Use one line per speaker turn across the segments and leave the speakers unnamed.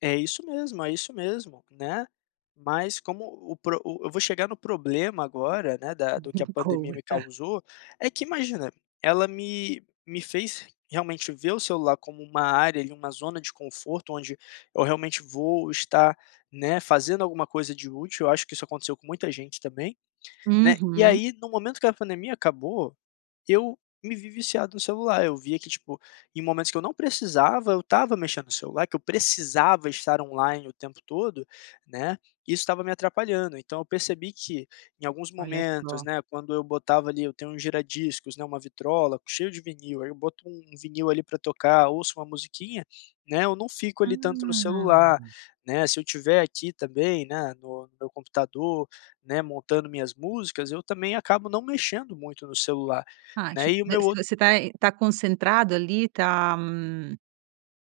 É isso mesmo, é isso mesmo, né, mas como o o pro eu vou chegar no problema agora, né, da do que
Me
a pandemia me
conta.
causou, é que imagina, ela me me fez realmente ver o celular como uma área ali, uma zona de conforto onde eu realmente vou estar, né, fazendo alguma coisa de útil, eu acho que isso aconteceu com muita gente também, né, e
Uhum.
aí no momento que a pandemia acabou, eu me vi viciado no celular, eu via que tipo, em momentos que eu não precisava, eu estava mexendo celular, que eu precisava estar online o tempo todo, né, e isso estava me atrapalhando, então eu percebi que em alguns
Olha
momentos
só.
né quando eu botava ali eu tenho um gira-discos, né, uma vitrola cheio de vinil, aí eu boto um vinil ali para tocar, ouço uma musiquinha, né, eu não fico ali tanto no celular,
Ah.
né, se eu estiver aqui também, né, no no meu computador, né, montando minhas músicas, eu também acabo não mexendo muito no celular,
Ah
né
tipo
e o
você
meu ou
você tá tá concentrado ali, tá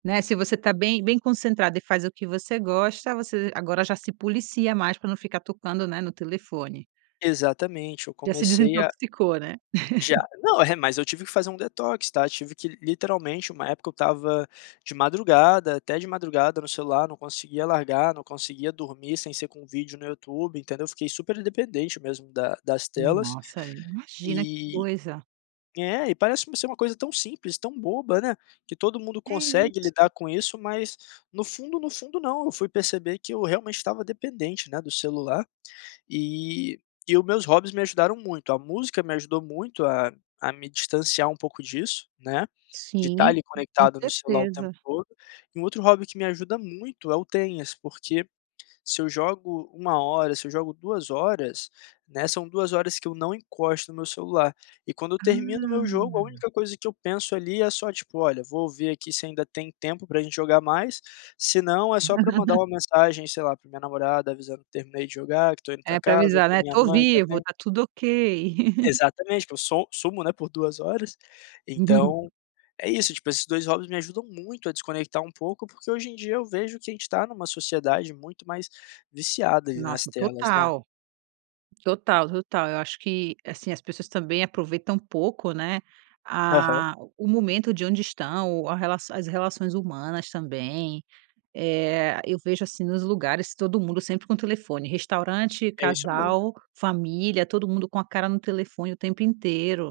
né, se você tá bem bem concentrado e faz o que você gosta, você agora já se policia mais para não ficar tocando, né, no telefone.
Exatamente, eu
Já se
comecei a
desintoxicou, né.
Já. Não, é mas eu tive que fazer um detox, tá, tive que literalmente, uma época eu estava de madrugada até de madrugada no celular, não conseguia largar, não conseguia dormir sem ser com vídeo no YouTube entendeu, eu fiquei super dependente mesmo da das telas,
Nossa, imagina que
e
coisa.
é e parece ser uma coisa tão simples, tão boba, né, que todo mundo
É
consegue lidar
isso.
com isso, mas no fundo, no fundo. não. Eu fui perceber que eu realmente estava dependente, né, do celular, e e o meus hobbies me ajudaram muito, a música me ajudou muito a a me distanciar um pouco disso, né, de estar
Sim,
ali
com
conectado no celular o tempo
certeza.
todo, e um outro hobby que me ajuda muito é o tenis, porque se eu jogo 1 hora, se eu jogo 2 horas, né, são 2 horas que eu não encosto no meu celular, e quando eu termino o meu jogo a
Ah.
única coisa que eu penso ali é só tipo: "Olha, vou ver aqui se ainda tem tempo para gente jogar mais", senão é só para mandar uma mensagem, sei lá, pra minha namorada avisando que terminei de jogar, que estou indo para
É para
casa ou
avisar,
para
né,
minha
"To
mãe
vivo,
também.
tá tudo ok".
Exatamente, porque eu sou sumo, né, por 2 horas, então é isso, tipo esses 2 hobbies me ajudam muito a desconectar um pouco, porque hoje em dia eu vejo que a gente tá em uma sociedade muito mais viciada ali nas
Nossa
telas né.
total, total, total, eu acho que, assim, as pessoas também aproveitam pouco, né,
Aham.
a o momento de onde estão, a relação as relações humanas também. Eh, eu vejo, assim, nos lugares todo mundo sempre com telefone, restaurante,
É isso mesmo.
casal, família, todo mundo com a cara no telefone o tempo inteiro.